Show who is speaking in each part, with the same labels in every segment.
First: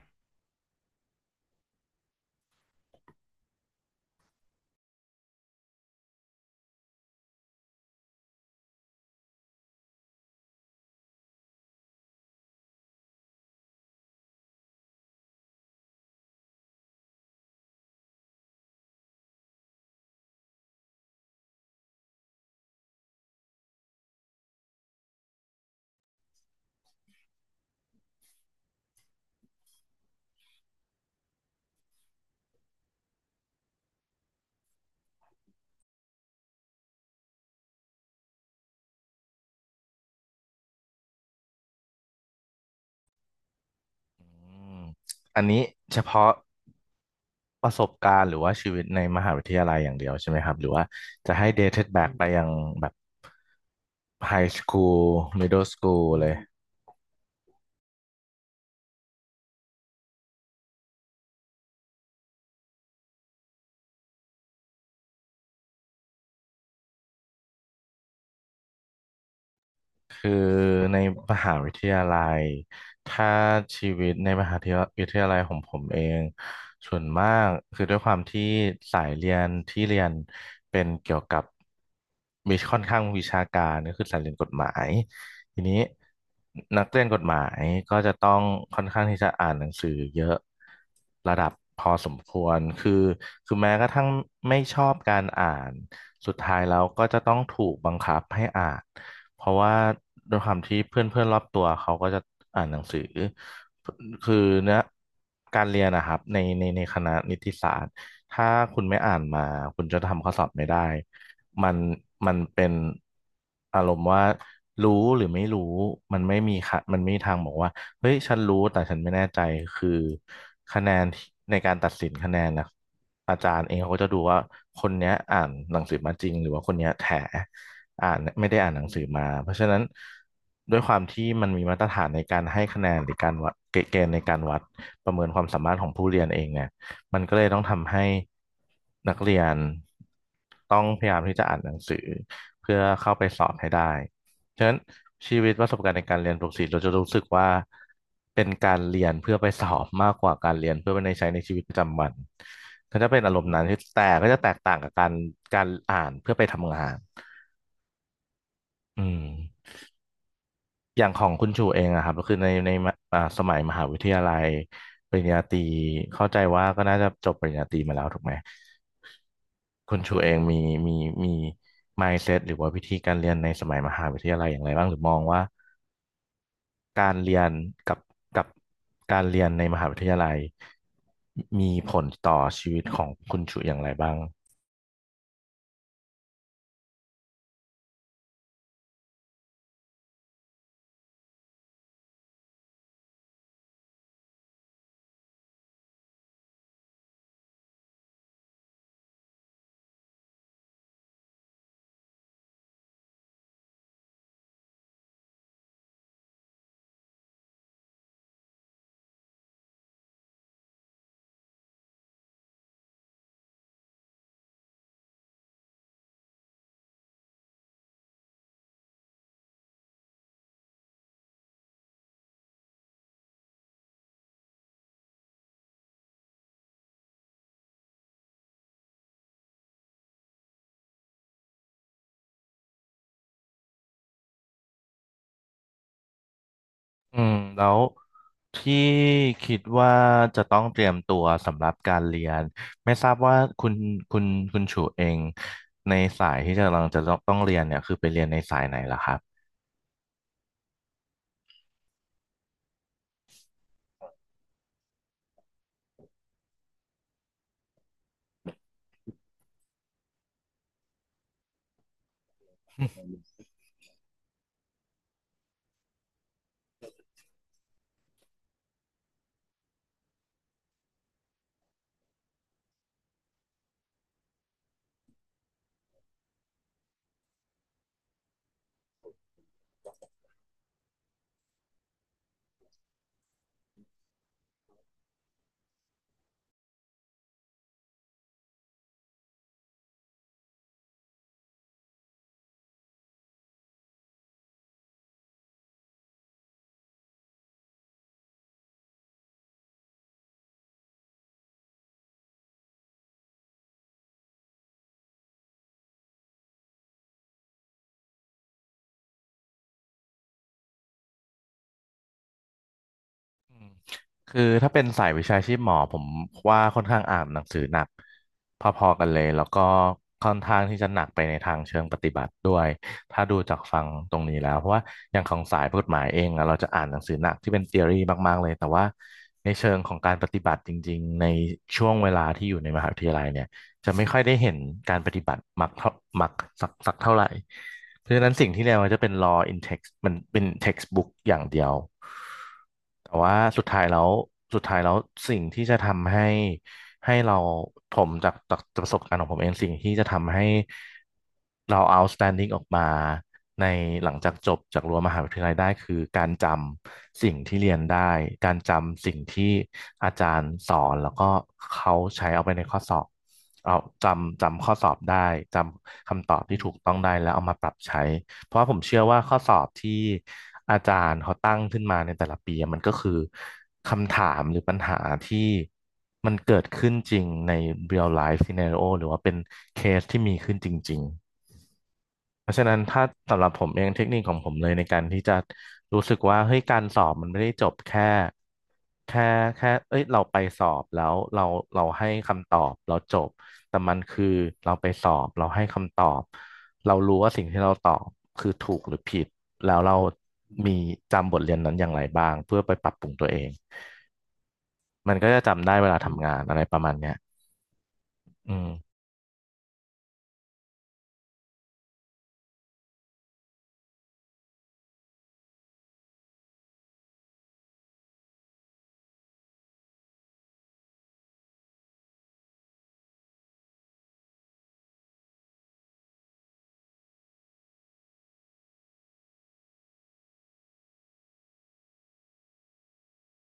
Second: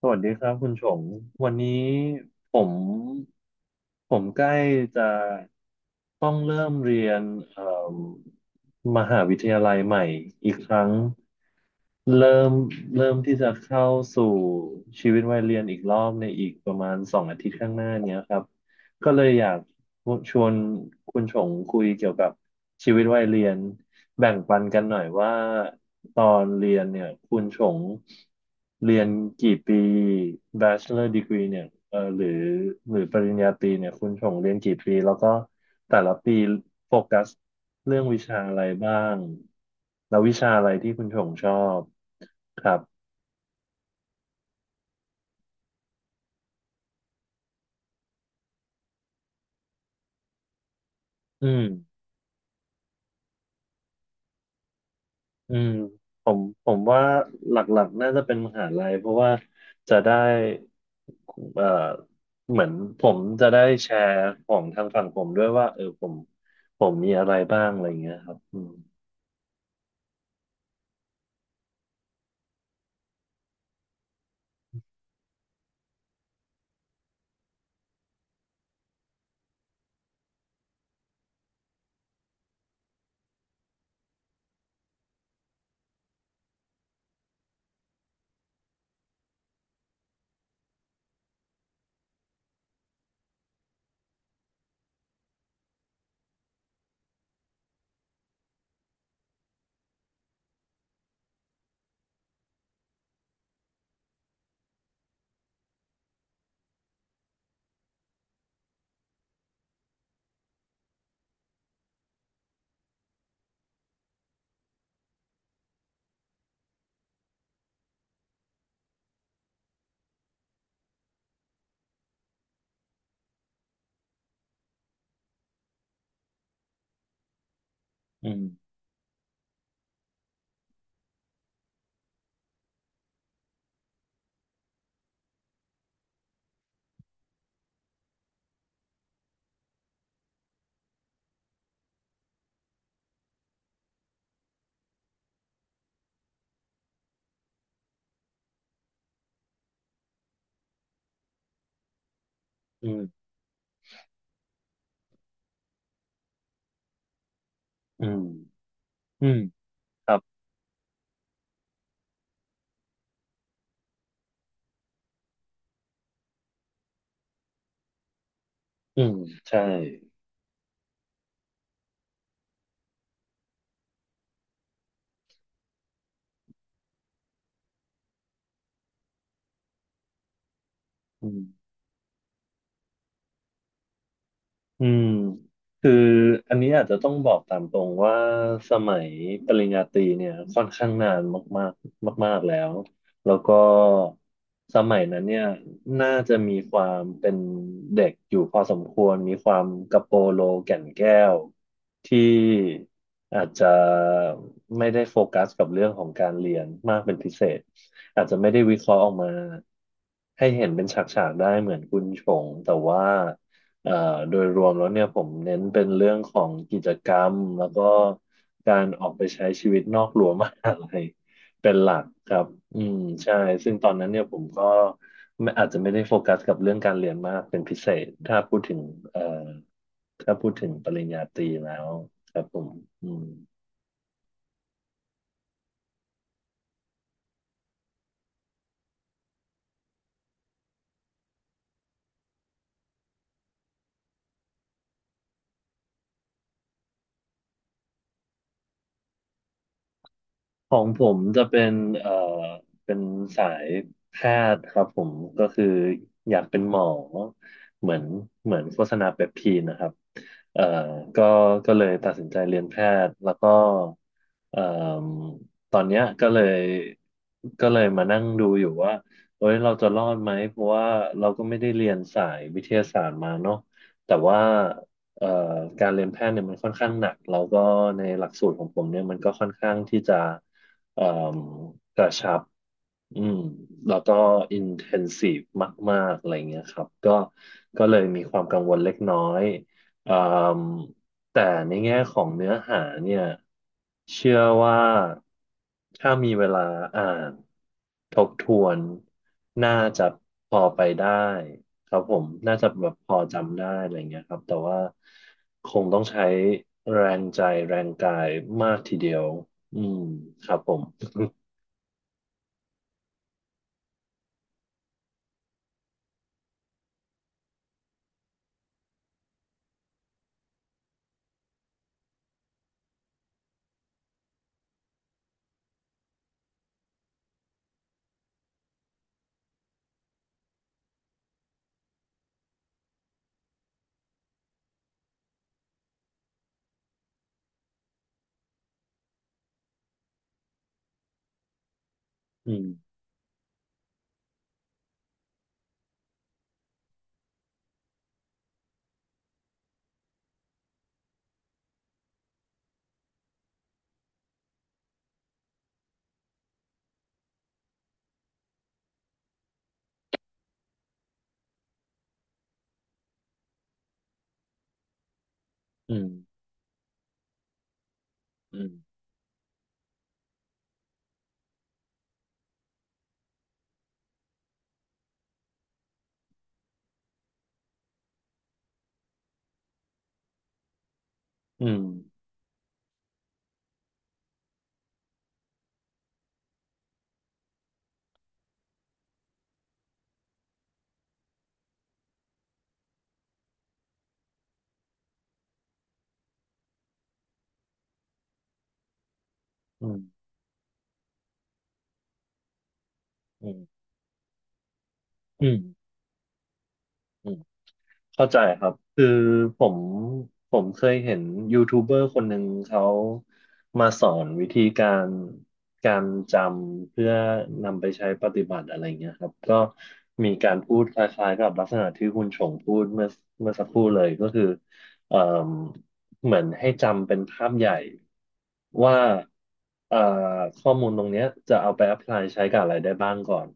Speaker 1: สวัสดีครับคุณชงวันนี้ผมผมใกล้จะต้องเริ่มเรียนเอ่มมหาวิทยาลัยใหม่อีกครั้งเริ่มเริ่มที่จะเข้าสู่ชีวิตวัยเรียนอีกรอบในอีกประมาณ2 อาทิตย์ข้างหน้าเนี้ยครับก็เลยอยากชวนคุณชงคุยเกี่ยวกับชีวิตวัยเรียนแบ่งปันกันหน่อยว่า ตอนเรียนเนี่ยคุณชงเรียนกี่ปี Bachelor Degree เนี่ยเออหรือปริญญาตรีเนี่ยคุณชงเรียนกี่ปีแล้วก็แต่ละปีโฟกัสเรื่องวิชาอะไรบ้างแล้ววิชาอะไรที่คุณชงชอบครับ
Speaker 2: อืมอันนี้เฉพาะประสบการณ์หรือว่าชีวิตในมหาวิทยาลัยอย่างเดียวใช่ไหมครับหรือว่าจะ
Speaker 1: อื
Speaker 2: ให้
Speaker 1: ม
Speaker 2: dated back ไปยังแบบ high school
Speaker 1: อื
Speaker 2: middle
Speaker 1: ม
Speaker 2: school
Speaker 1: ผ
Speaker 2: เลย
Speaker 1: มผมว่าหลักๆน่าจะเป็นมหาลัยเพราะว่าจะได้เอ่อเหมือนผมจะได้แชร์ของทางฝั่งผมด้วยว่าเออผมมีอะไรบ้างอะไรเงี้ยครับอืม
Speaker 2: คือในมหาวิทยาลัยถ้าชีวิตในมหาวิทยาลัยของผมเองส่วนมากคือด้วยความที่สายเรียนที่เรียนเป็นเกี่ยวกับมีค่อนข้างวิชาการก็คือสายเรียนกฎหมายทีนี้นักเรียนกฎหมายก็จะต้องค่อนข้างที่จะอ่านหนังสือเยอะระดับพอสมควรคือแม้กระทั่งไม่ชอบการอ่านสุดท้ายแล้วก็จะต้องถูกบังคับให้อ่าน เพราะว่าด้วยความที่เพื่อนเพื่อนรอบตัวเขาก็จะอ่านหนังสือคือเนี้ยการเรียนนะครับในคณะนิติศาสตร์ถ้าคุณไม่อ่านมาคุณจะทำข้อสอบไม่ได้ มันมันเป็นอารมณ์ว่ารู้หรือไม่รู้มันไม่มีค่ะมันไม่มีทางบอกว่าเฮ้ยฉันรู้แต่ฉันไม่แน่ใจคือคะแนนที่ในการตัดสินคะแนนนะอาจารย์เองเขาก็จะดูว่าคนเนี้ยอ่านหนังสือมาจริงหรือว่าคนเนี้ยแถอ่าน
Speaker 1: อืม
Speaker 2: ไม่ได้อ่านหนังสือมาเพราะฉะนั้นด้วยความที่มันมีมาตรฐานในการให้คะแนนหรือการวัดเกณฑ์ในการวัดประเมินความสามารถของผู้เรียนเองเนี่ย มันก็เลยต้องทำให้นักเรียนต้องพยายามที่จะอ่านหนังสือเพื่อเข้าไปสอบให้ได้ฉะนั้นชีวิตประสบการณ์ในการเรียนปกติเราจะรู้สึกว่าเป็นการเรียนเพื่อไปสอบมากกว่าการเรียนเพื่อไปในใช้ในชีวิตประจำวัน
Speaker 1: อื
Speaker 2: ก็จะเป็น
Speaker 1: ม
Speaker 2: อารมณ์นั้นที่แต่ก็จะแตกต่างกับการอ่านเพื่อไปทำงาน
Speaker 1: อืม
Speaker 2: อืม
Speaker 1: อืมครับ
Speaker 2: อย่างของคุณชูเองอะครับก็คือในสมัยมหาวิทยาลัยปริญญาตรีเข้าใจว่าก็น่าจะจบปริญญาตรีมาแล้วถูกไหม
Speaker 1: อืมใช่
Speaker 2: คุณชูเองมีมี mindset หรือว่าวิธีการเรียนในสมัยมหาวิทยาลัยอย่างไรบ้างหรือมองว่าการเรียนกับกับการเรียนในมหาวิทยาลัย
Speaker 1: อืม
Speaker 2: มีผลต่อชีวิตของคุณชูอย่างไรบ้าง
Speaker 1: อืมคืออันนี้อาจจะต้องบอกตามตรงว่าสมัยปริญญาตรีเนี่ยค่อนข้างนานมากๆมากๆแล้วแล้วก็สมัยนั้นเนี่ยน่าจะมีความเป็นเด็กอยู่พอสมควรมีความกระโปโลแก่นแก้วที่อาจจะไม่ได้โฟกัสกับเรื่องของการเรียนมากเป็นพิเศษอาจจะไม่ได้วิเคราะห์ออกมาให้เห็นเป็นฉากๆได้เหมือนคุณชงแต่ว่า เอ่อโดยรวมแล้วเนี่ยผมเน้นเป็นเรื่องของกิจกรรมแล้วก็การออกไปใช้ชีวิตนอกรั้วมหาลัย เป็นหลักครับอืมใช่ซึ่งตอนนั้นเนี่ยผมก็ไม่อาจจะไม่ได้โฟกัสกับเรื่องการเรียนมากเป็นพิเศษถ้าพูดถึงเอ่อถ้าพูดถึงปริญญาตรีแล้วครับผมอืม
Speaker 2: อืมแล้วที่คิดว่าจะต้องเตรียมตัวสำหรับการเรียนไม่ทราบว่าคุณคุณชูเองในสายที่จะกำลังจะต้องเรียนเนี่ยคือไปเรียนในสายไหนล่ะครับ
Speaker 1: ของผมจะเป็นเอ่อเป็นสายแพทย์ครับผมก็คืออยากเป็นหมอเหมือนเหมือนโฆษณาเปปทีนนะครับเอ่อก็ก็เลยตัดสินใจเรียนแพทย์แล้วก็เอ่อตอนเนี้ยก็เลยมานั่งดูอยู่ว่าเอ้ยเราจะรอดไหมเพราะว่าเราก็ไม่ได้เรียนสายวิทยาศาสตร์มาเนาะแต่ว่า เอ่อการเรียนแพทย์เนี่ยมันค่อนข้างหนักแล้วก็ในหลักสูตรของผมเนี่ยมันก็ค่อนข้างที่จะเอ่มกระชับ อืมแล้วก็อินเทนซีฟมากๆอะไรเงี้ยครับก็ก็เลยมีความกังวลเล็กน้อยอ่ามแต่ในแง่ของเนื้อหาเนี่ยเชื่อว่าถ้ามีเวลาอ่านทบทวนน่าจะพอไปได้ครับผมน่าจะแบบพอจำได้อะไรเงี้ยครับแต่ว่าคงต้องใช้แรงใจแรงกายมากทีเดียวอืมครับผม
Speaker 2: อืมคือถ้าเป็นสายวิชาชีพหมอผมว่าค่อนข้างอ่านหนังสือหนักพอๆกันเลยแล้วก็ค่อนข้างที่จะหนักไปในทางเชิงปฏิบัติด้วยถ้าดูจากฟังตรงนี้แล้วเพราะว่าอย่างของสายกฎหมายเองอะเราจะอ่านหนังสือหนักที่เป็น t h e o รีมากๆเลยแต่ว่าในเชิงของการปฏิบัติจริงๆในช่วงเวลาที่อยู่ในมหาวิทยาลัยเนี่ยจะไม่ค่อยได้เห็นการปฏิบัติมักเท่ามักสักสักเท่าไหร่ เพราะฉะนั้นสิ่งที่เรียนมันจะเป็น law in text มันเป็น textbook อย่างเดียว
Speaker 1: อืม
Speaker 2: แต่ว่าสุดท้ายแล้วสิ่งที่จะทำให้ให้เราผมจากประสบการณ์ของผมเองสิ่งที่จะทำให้เรา outstanding ออกมาในหลังจากจบจากรั้วมหาวิทยาลัยได้คือการจำสิ่งที่เรียนได้การจำสิ่งที่อาจารย์สอนแล้วก็เขาใช้เอาไปในข้อสอบ เอาจำข้อสอบได้จ
Speaker 1: อืม
Speaker 2: ำคำตอบที่ถูกต้องได้แล้วเอามาปรับใช้เพ
Speaker 1: อื
Speaker 2: ราะว่า
Speaker 1: ม
Speaker 2: ผมเชื่อว่าข้อสอบที่อาจารย์เขาตั้งขึ้นมาในแต่ละปีอะมันก็คือคำถามหรือปัญหาที่มันเกิดขึ้นจริงใน real life scenario หรือว่าเป็นเคสที่มีขึ้นจริง
Speaker 1: อืม
Speaker 2: เพราะฉะนั้นถ้าสำหรับผมเองเทคนิคของผมเลยในการที่จะรู้สึกว่าเฮ้ยการสอบมันไม่ได้จบแค่แค่เอ้ยเราไปสอบแล้วเราให้คำตอบเราจบแต่มันคือเราไปสอบเราให้คำตอบเรารู้ว่าสิ่งที่เราตอบคือถูกหรือผิดแล้ว
Speaker 1: อื
Speaker 2: เรา
Speaker 1: ม
Speaker 2: มีจำบทเรียนนั้นอย่างไรบ้างเพื่อไปปรับปรุงตัวเอ
Speaker 1: อื
Speaker 2: ง
Speaker 1: ม
Speaker 2: มันก็จะ
Speaker 1: อืม
Speaker 2: จำได้เวลาทำงานอะไรประมาณเนี้ย
Speaker 1: อืม เข้าใจ
Speaker 2: อื
Speaker 1: ครั
Speaker 2: ม
Speaker 1: บคือผมผมเคยเห็นยูทูบเบอร์คนหนึ่งเขามาสอนวิธีการการจำเพื่อนำไปใช้ปฏิบัติอะไรเงี้ยครับก็มีการพูดคล้ายๆกับลักษณะที่คุณชงพูดเมื่อสักครู่เลยก็คือเอ่มเหมือนให้จำเป็นภาพใหญ่ว่าเอ่อข้อมูลตรงเนี้ยจะเอาไป apply ใช้กับอะไรได้บ้างก่อน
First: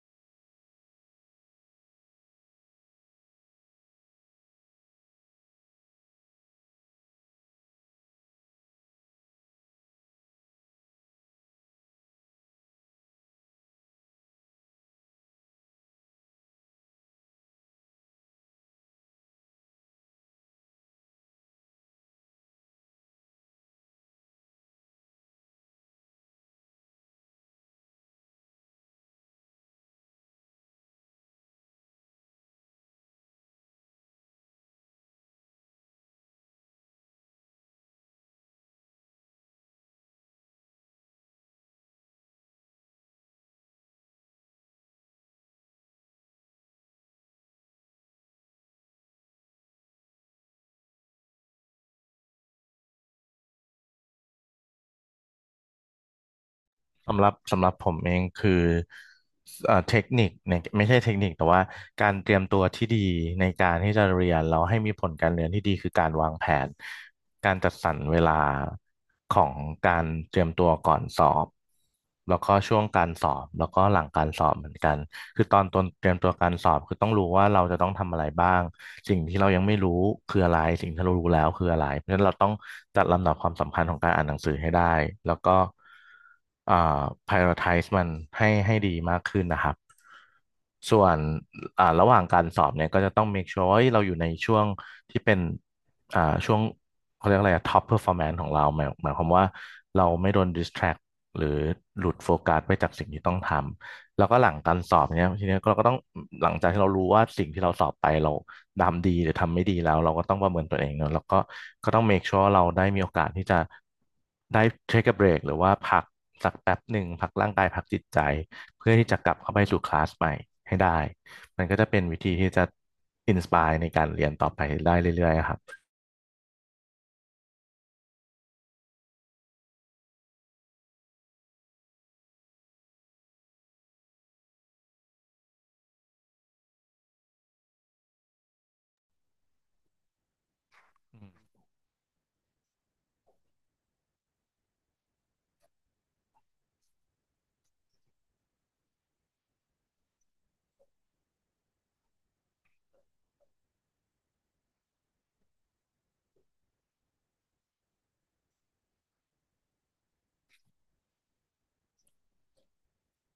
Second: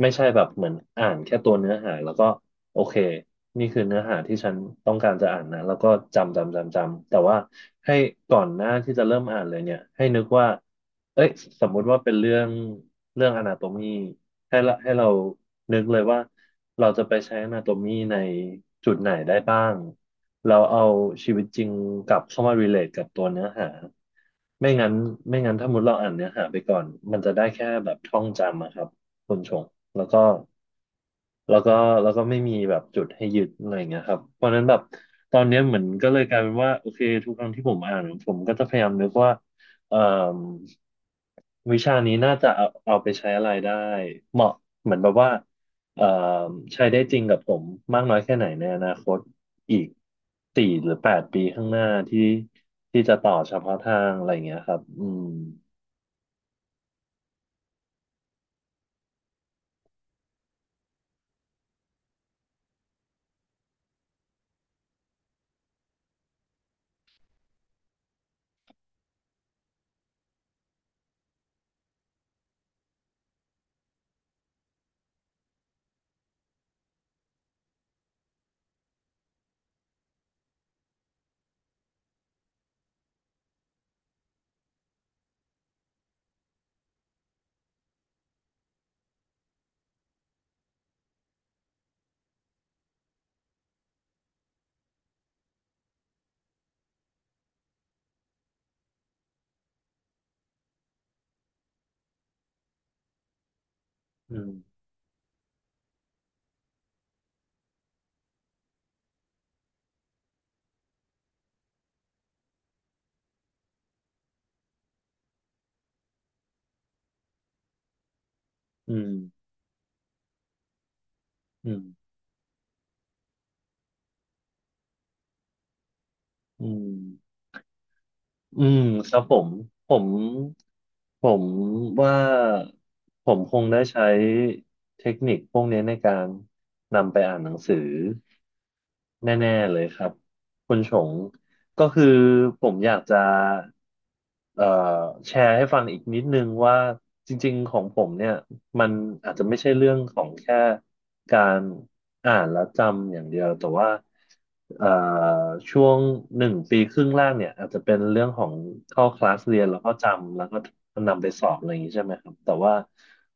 Speaker 1: ไม่ใช่แบบเหมือนอ่านแค่ตัวเนื้อหาแล้วก็ โอเคนี่คือเนื้อหาที่ฉันต้องการจะอ่านนะแล้วก็จำจำจำจำแต่ว่าให้ก่อนหน้าที่จะเริ่มอ่านเลยเนี่ยให้นึกว่าเอ้ยสมมุติว่าเป็นเรื่องอนาโตมีให้ละให้เรานึกเลยว่าเราจะไปใช้อนาโตมีในจุดไหนได้บ้างเราเอาชีวิตจริงกลับเข้ามา relate กับตัวเนื้อหาไม่งั้นไม่งั้นถ้ามุดเราอ่านเนื้อหาไปก่อนมันจะได้แค่แบบท่องจำอะครับ คนชงแล้วก็แล้วก็แล้วก็ไม่มีแบบจุดให้ยึดอะไรอย่างเงี้ยครับเพราะฉะนั้นแบบตอนเนี้ยเหมือนก็เลยกลายเป็นว่าโอเคทุกครั้งที่ผมอ่านผมก็จะพยายามนึกว่าเอ่มวิชานี้น่าจะเอาไปใช้อะไรได้เหมาะเหมือนแบบว่าเอ่มใช้ได้จริงกับผมมากน้อยแค่ไหนในอนาคตอีก4 หรือ 8 ปีข้างหน้าที่ที่จะต่อเฉพาะทางอะไรอย่างเงี้ยครับอืม
Speaker 2: สำหรับผมเองคือเทคนิคเนี่ยไม่ใช่เทคนิคแต่ว่าการเตรียมตัวที่ดีในการที่จะเรียนแล้วให้มีผลการเรียนที่ดีคือการวางแผนการจัดสรรเวลาของการเตรียมตัวก่อนสอบแล้วก็ช่วงการสอบแล้วก็หลังการสอบเหมือนกัน คือตอนเตรียมตัวการสอบคือต้องรู้ว่าเราจะต้องทำอะไรบ้างสิ่งที่เรายังไม่รู้คืออะไรสิ่งที่เรารู้แล้วคืออะไรเพราะฉะนั้นเราต้องจัดลำดับความสำคัญของการอ่านหนังสือให้ได้แล้วก็อ่า prioritize มันให้ดีมากขึ้นนะครับส่วนระหว่างการสอบเนี่ยก็จะต้อง make sure ว่าเฮ้ยเราอยู่ในช่วงที่เป็นอ่าช่วงเขาเรียกอะไรอะ top performance ของเราหมายความว่าเราไม่โดน distract หรือหลุดโฟกัสไปจากสิ่งที่ต้องทำ แล้ว
Speaker 1: อื
Speaker 2: ก็ห
Speaker 1: ม
Speaker 2: ลังการสอบเนี้ยทีเนี้ยเราก็ต้องหลังจากที่เรารู้ว่าสิ่งที่เราสอบไปเราทำดีหรือทำไม่ดีแล้วเราก็ต้องประเมินตัวเองเนอะแล้วก็ก็ต้อง make sure เราได้มีโอกาสที่จะได้ take a break หรือว่าพักสักแป๊บหนึ่งพักร่างกายพักจิตใจเพื่
Speaker 1: อื
Speaker 2: อที่
Speaker 1: ม
Speaker 2: จะกลับเข้าไปสู่คลาสใหม่ให้ได้มัน
Speaker 1: อื
Speaker 2: ก็จะเป็น
Speaker 1: ม
Speaker 2: วิธีที่จะอินสปายในการเรียนต่อไปได้เรื่อยๆครับ
Speaker 1: อืม อืมครับผมผมผมว่าผมคงได้ใช้เทคนิคพวกนี้ในการนำไปอ่านหนังสือแน่ๆเลยครับคุณชง ก็คือผมอยากจะเอ่อแชร์ให้ฟังอีกนิดนึงว่าจริงๆของผมเนี่ยมันอาจจะไม่ใช่เรื่องของแค่การอ่านและจำอย่างเดียวแต่ว่าเอ่อช่วง1 ปีครึ่งแรกเนี่ยอาจจะเป็นเรื่องของเข้าคลาสเรียนแล้วก็จำแล้วก็นำไปสอบอะไรอย่างนี้ใช่ไหมครับแต่ว่า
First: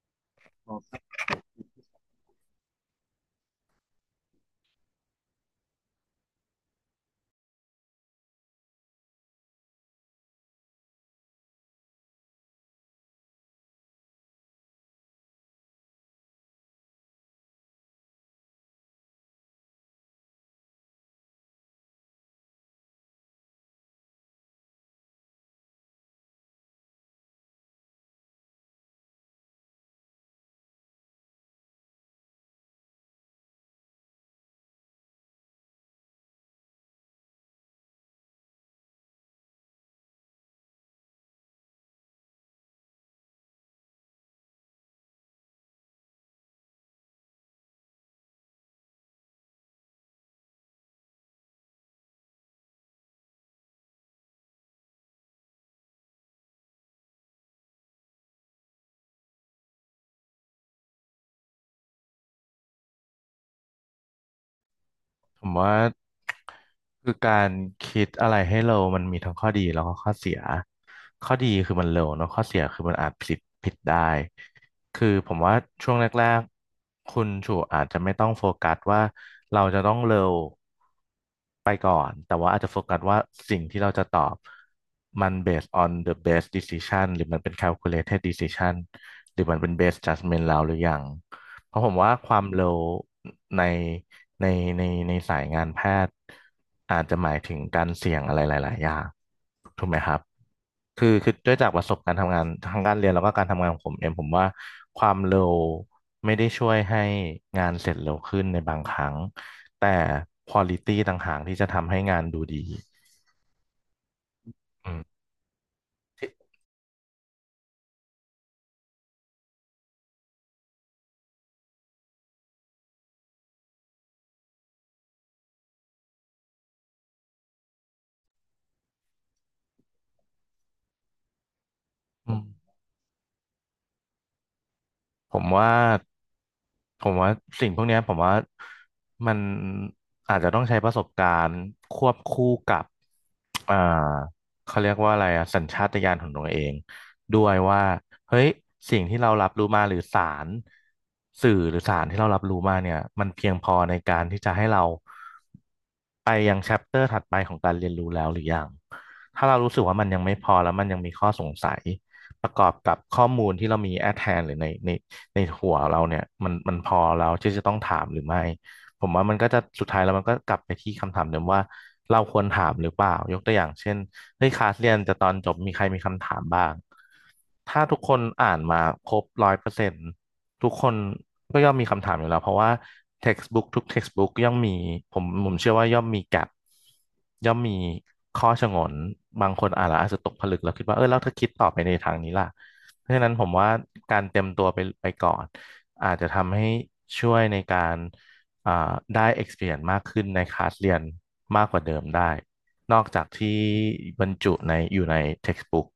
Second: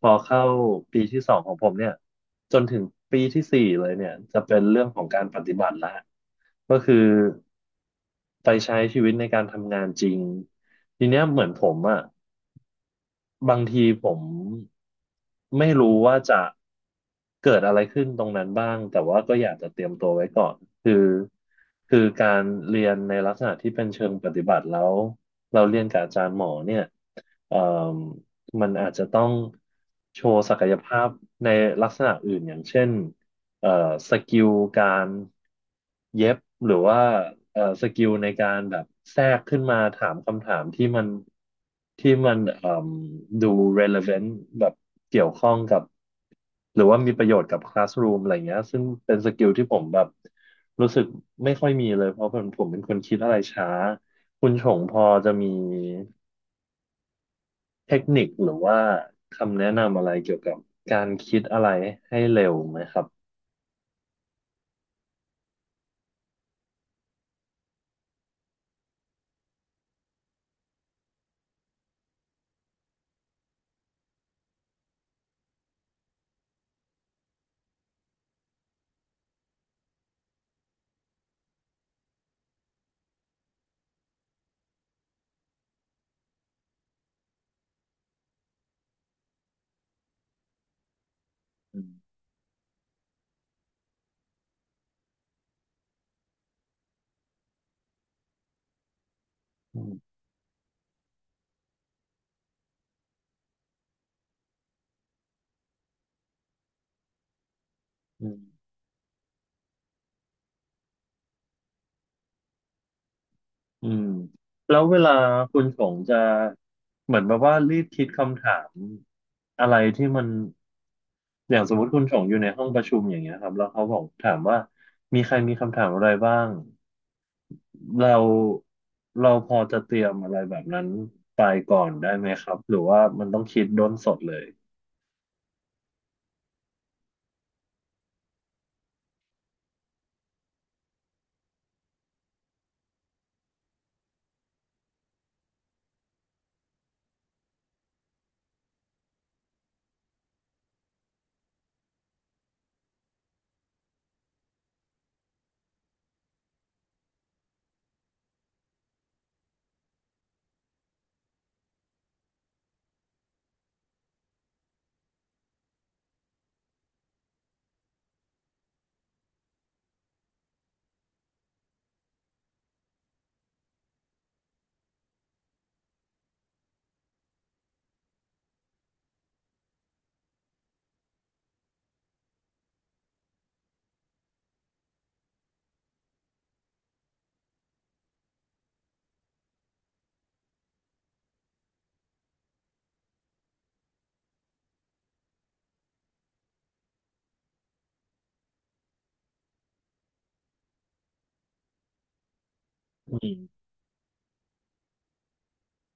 Speaker 1: พอเข้าปีที่ 2ของผมเนี่ยจนถึงปีที่ 4เลยเนี่ยจะเป็นเรื่องของการปฏิบัติละก็คือ ไปใช้ชีวิตในการทำงานจริงทีเนี้ยเหมือนผมอะบางทีผมไม่รู้ว่าจะเกิดอะไรขึ้นตรงนั้นบ้างแต่ว่าก็อยากจะเตรียมตัวไว้ก่อนคือคือการเรียนในลักษณะที่เป็นเชิงปฏิบัติแล้วเราเรียนกับอาจารย์หมอเนี่ยเอ่มมันอาจจะต้องโชว์ศักยภาพในลักษณะอื่นอย่างเช่น เอ่อสกิลการเย็บหรือว่าสกิลในการแบบแทรกขึ้นมาถามคำถามที่มันเอ่มดู relevant แบบเกี่ยวข้องกับหรือว่ามีประโยชน์กับ classroom อะไรเงี้ยซึ่งเป็นสกิลที่ผมแบบรู้สึกไม่ค่อยมีเลยเพราะผมเป็นคนคิดอะไรช้าคุณชงพอจะมีเทคนิคหรือว่าคำแนะนำอะไรเกี่ยวกับการคิดอะไรให้เร็วไหมครับ
Speaker 2: ผมว่าคือการคิดอะไรให้เร็วมันมีทั้งข้อดีแล้วก็ข้อเสียข้อดีคือมันเร็วเนอะข้อเสียคือมันอาจผิดได้คือผมว่าช่วงแรกๆคุณชูอาจจะไม่ต้องโฟกัสว่าเราจะต้องเร็วไปก่อนแต่ว่าอาจจะโฟกัสว่าสิ่งที่เราจะตอบมัน based on the best decision หรือมันเป็น calculated decision หรือมันเป็น based judgment เราหรือยัง เพ
Speaker 1: อื
Speaker 2: ราะผมว่า
Speaker 1: ม
Speaker 2: ความเร็วในในในในสายงานแพทย์อาจจะหมายถึงการเสี่ยงอะไรหลายๆอย่าง
Speaker 1: อื
Speaker 2: ถูกไหม
Speaker 1: ม
Speaker 2: ครับคือด้วยจากประสบการณ์ทำงานทางการเรียนแล้วก็การทำงานของผมเองผมว่าความเร็วไม่ได้ช่วยให้งานเสร็จเร็ว
Speaker 1: อื
Speaker 2: ขึ้นใน
Speaker 1: ม
Speaker 2: บางครั้งแต่ควอลิตี้ต่างหากที่จะทำให้งานดูดี
Speaker 1: อืมแล้ว
Speaker 2: อื
Speaker 1: เว
Speaker 2: ม
Speaker 1: ลาคุณชงจะ
Speaker 2: ที่
Speaker 1: เหมือนแบบว่ารีบคิดคำถามอะไรที่มันอย่างสมมติคุณชงอยู่ในห้องประชุมอย่างเงี้ยครับแล้วเขาบอกถามว่ามีใครมีคำถามอะไรบ้างเราเราพอจะเตรียมอะไรแบบนั้นไปก่อนได้ไหม
Speaker 2: อืม
Speaker 1: ครับหรือว่ามันต้องคิดด้นสดเลย
Speaker 2: ผมว่าผมว่าสิ่งพวกเนี้ยผมว่ามันอาจจะต้องใช้ประสบการณ์ควบคู่กับ อ่าเขาเรียกว่าอะไรอะสัญชาตญาณของตัวเองด้วยว่าเฮ้ยสิ่งที่เรารับรู้มาหรือสารสื่อหรือสารที่เรารับรู้มาเนี่ยมันเพียงพอในการที่จะให้เราไปยังแชปเตอร์ถัดไปของการเรียนรู้แล้วหรือยังถ้าเรารู้สึกว่ามันยังไม่พอแล้วมันยังมีข้อสงสัยประกอบกับข้อมูลที่เรามีแอทแทนหรือในหัวเราเนี่ยมันพอเราที่จะต้องถามหรือไม่ ผมว่ามันก็จะสุดท้ายแล้วมันก็กลับไปที่คำถามเดิมว่าเราควรถามหรือเปล่ายกตัวอย่างเช่นเฮ้ยคลาสเรียนจะตอนจบมีใครมีคำถามบ้างถ้าทุกคนอ่านมาครบร้อยเปอร์เซ็นต์ทุกคนก็ย่อมมีคำถามอยู่แล้วเพราะว่า textbook ทุก textbook ย่อมมีผมผมเชื่อว่าย่อมมี gap ย่อมมีข้อฉงนบางคนอ่านแล้วอาจจะตกผลึกแล้วคิดว่าเออแล้วถ้าคิดต่อไปในทางนี้ล่ะเพราะฉะนั้นผมว่าการเตรียมตัวไปก่อนอาจจะทำให้ช่วยในการ อ่าได้ experience มากขึ้นในคลาสเรียนมากกว่าเดิมได้นอก
Speaker 1: อื
Speaker 2: จากที่
Speaker 1: ม
Speaker 2: บรรจุในอยู่ใน textbook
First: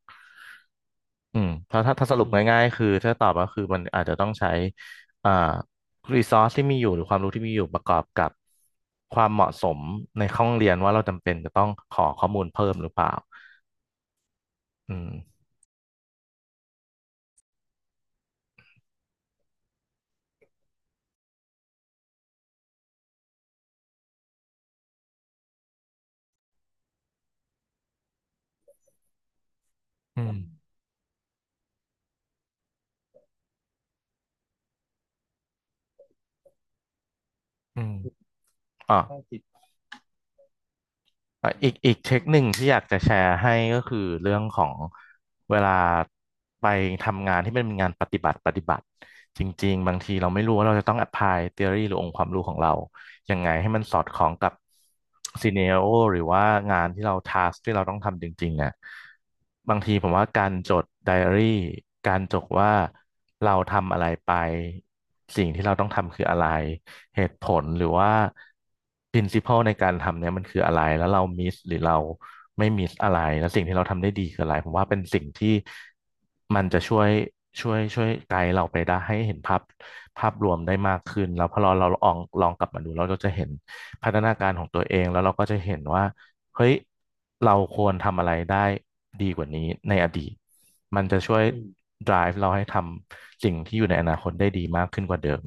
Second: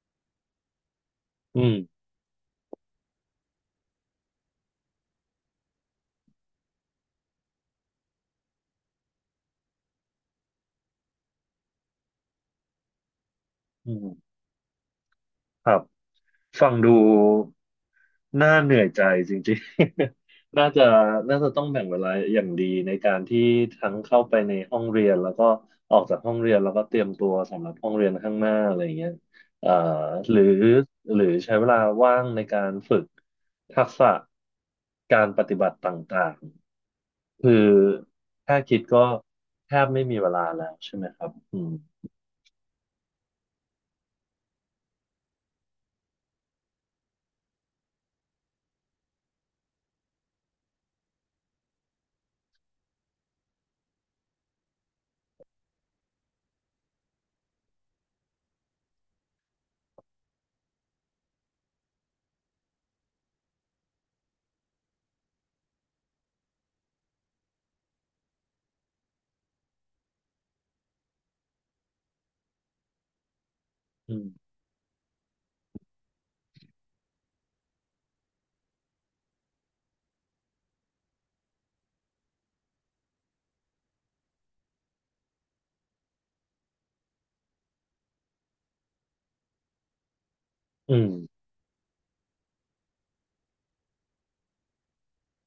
Speaker 2: อืม
Speaker 1: อื
Speaker 2: ถ้าถ้า
Speaker 1: ม
Speaker 2: ถ้าสรุปง่ายๆคือถ้าตอบก็คือมันอาจจะต้องใช้อ่า resource ที่มีอยู่หรือความรู้ที่มีอยู่ประกอบกับความเหมาะสมในห้องเรียนว่าเราจำเป็นจะต้องขอข้อมูลเพิ่มหรือเปล่า
Speaker 1: อืม
Speaker 2: อืม
Speaker 1: ครับ ฟังดูน่าเหนื่อยใจจริงๆ น่าจะต้องแบ่งเวลาอย่างดีในการที่ทั้งเข้าไปในห้องเรียนแล้วก็ออกจากห้องเรียนแล้วก็เตรียมตัวสำหรับห้องเรียนข้างหน้าอะไรอย่างเงี้ยเอ่อ
Speaker 2: อื
Speaker 1: ห
Speaker 2: ม
Speaker 1: รือหรือใช้เวลาว่างในการฝึกทักษะการปฏิบัติต่างๆคือ
Speaker 2: อืม
Speaker 1: แค่คิด
Speaker 2: อ่ะ
Speaker 1: ก็แทบไม่มีเวลาแล้วใช่ไหมครับ
Speaker 2: อ่ะ
Speaker 1: อื
Speaker 2: อี
Speaker 1: ม
Speaker 2: กอีกเทคหนึ่งที่อยากจะแชร์ให้ก็คือเรื่องของเวลาไปทำงานที่มันเป็นงานปฏิบัติจริงๆบางทีเราไม่รู้ว่าเราจะต้อง apply theory หรือองค์ความรู้ของเรา ยังไงให้มันสอดคล้องกับซีเนียโอหรือว่างานที่เราทาสที่เราต้องทำจริงๆอ่ะบางทีผมว่าการจดไดอารี่การจดว่าเราทำอะไรไปสิ่งที่เราต้องทำคืออะไรเหตุผลหรือว่า principle ในการทำเนี่ยมันคืออะไรแล้วเรามิสหรือเราไม่มิสอะไรแล้วสิ่งที่เราทำได้
Speaker 1: อื
Speaker 2: ดี
Speaker 1: ม
Speaker 2: คืออะไรผมว่าเป็นสิ่งที่ มันจะช่วยไกด์เราไปได้ให้เห็นภาพรวมได้มากขึ้นแล้วพอเราลองกลับมาดูเราก็จะเห็นพัฒนาการของตัวเองแล้วเราก็จะเห็นว่าเฮ้ยเราควรทำอะไรได้ดีกว่านี้ในอดีต
Speaker 1: อื
Speaker 2: มัน
Speaker 1: ม
Speaker 2: จะช่วยdrive เราให้ทำสิ่งที่อยู่ในอนาคตได้ดีมากขึ้นกว่าเดิม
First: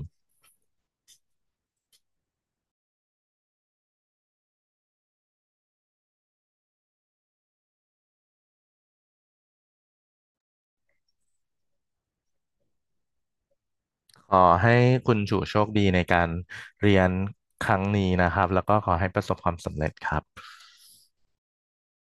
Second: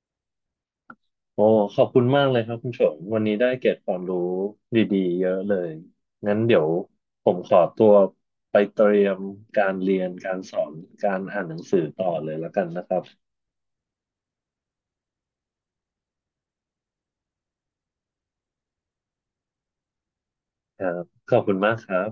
Speaker 1: โอ้ขอบคุณมากเลยครับคุณชงวันนี้ได้เกร็ดความรู้ดีๆเยอะเลยงั้นเดี๋ยวผมขอตัวไปเตรียมการเรียนการสอนการอ่านหนังสือต่อเลยแล้วกันนะครับ
Speaker 2: ขอให้คุณชูโชคดีในการเรียนครั้งนี้นะครับแล้วก็ขอให้ประสบความสำเร็จครับ
Speaker 1: ครับขอบคุณมากครับ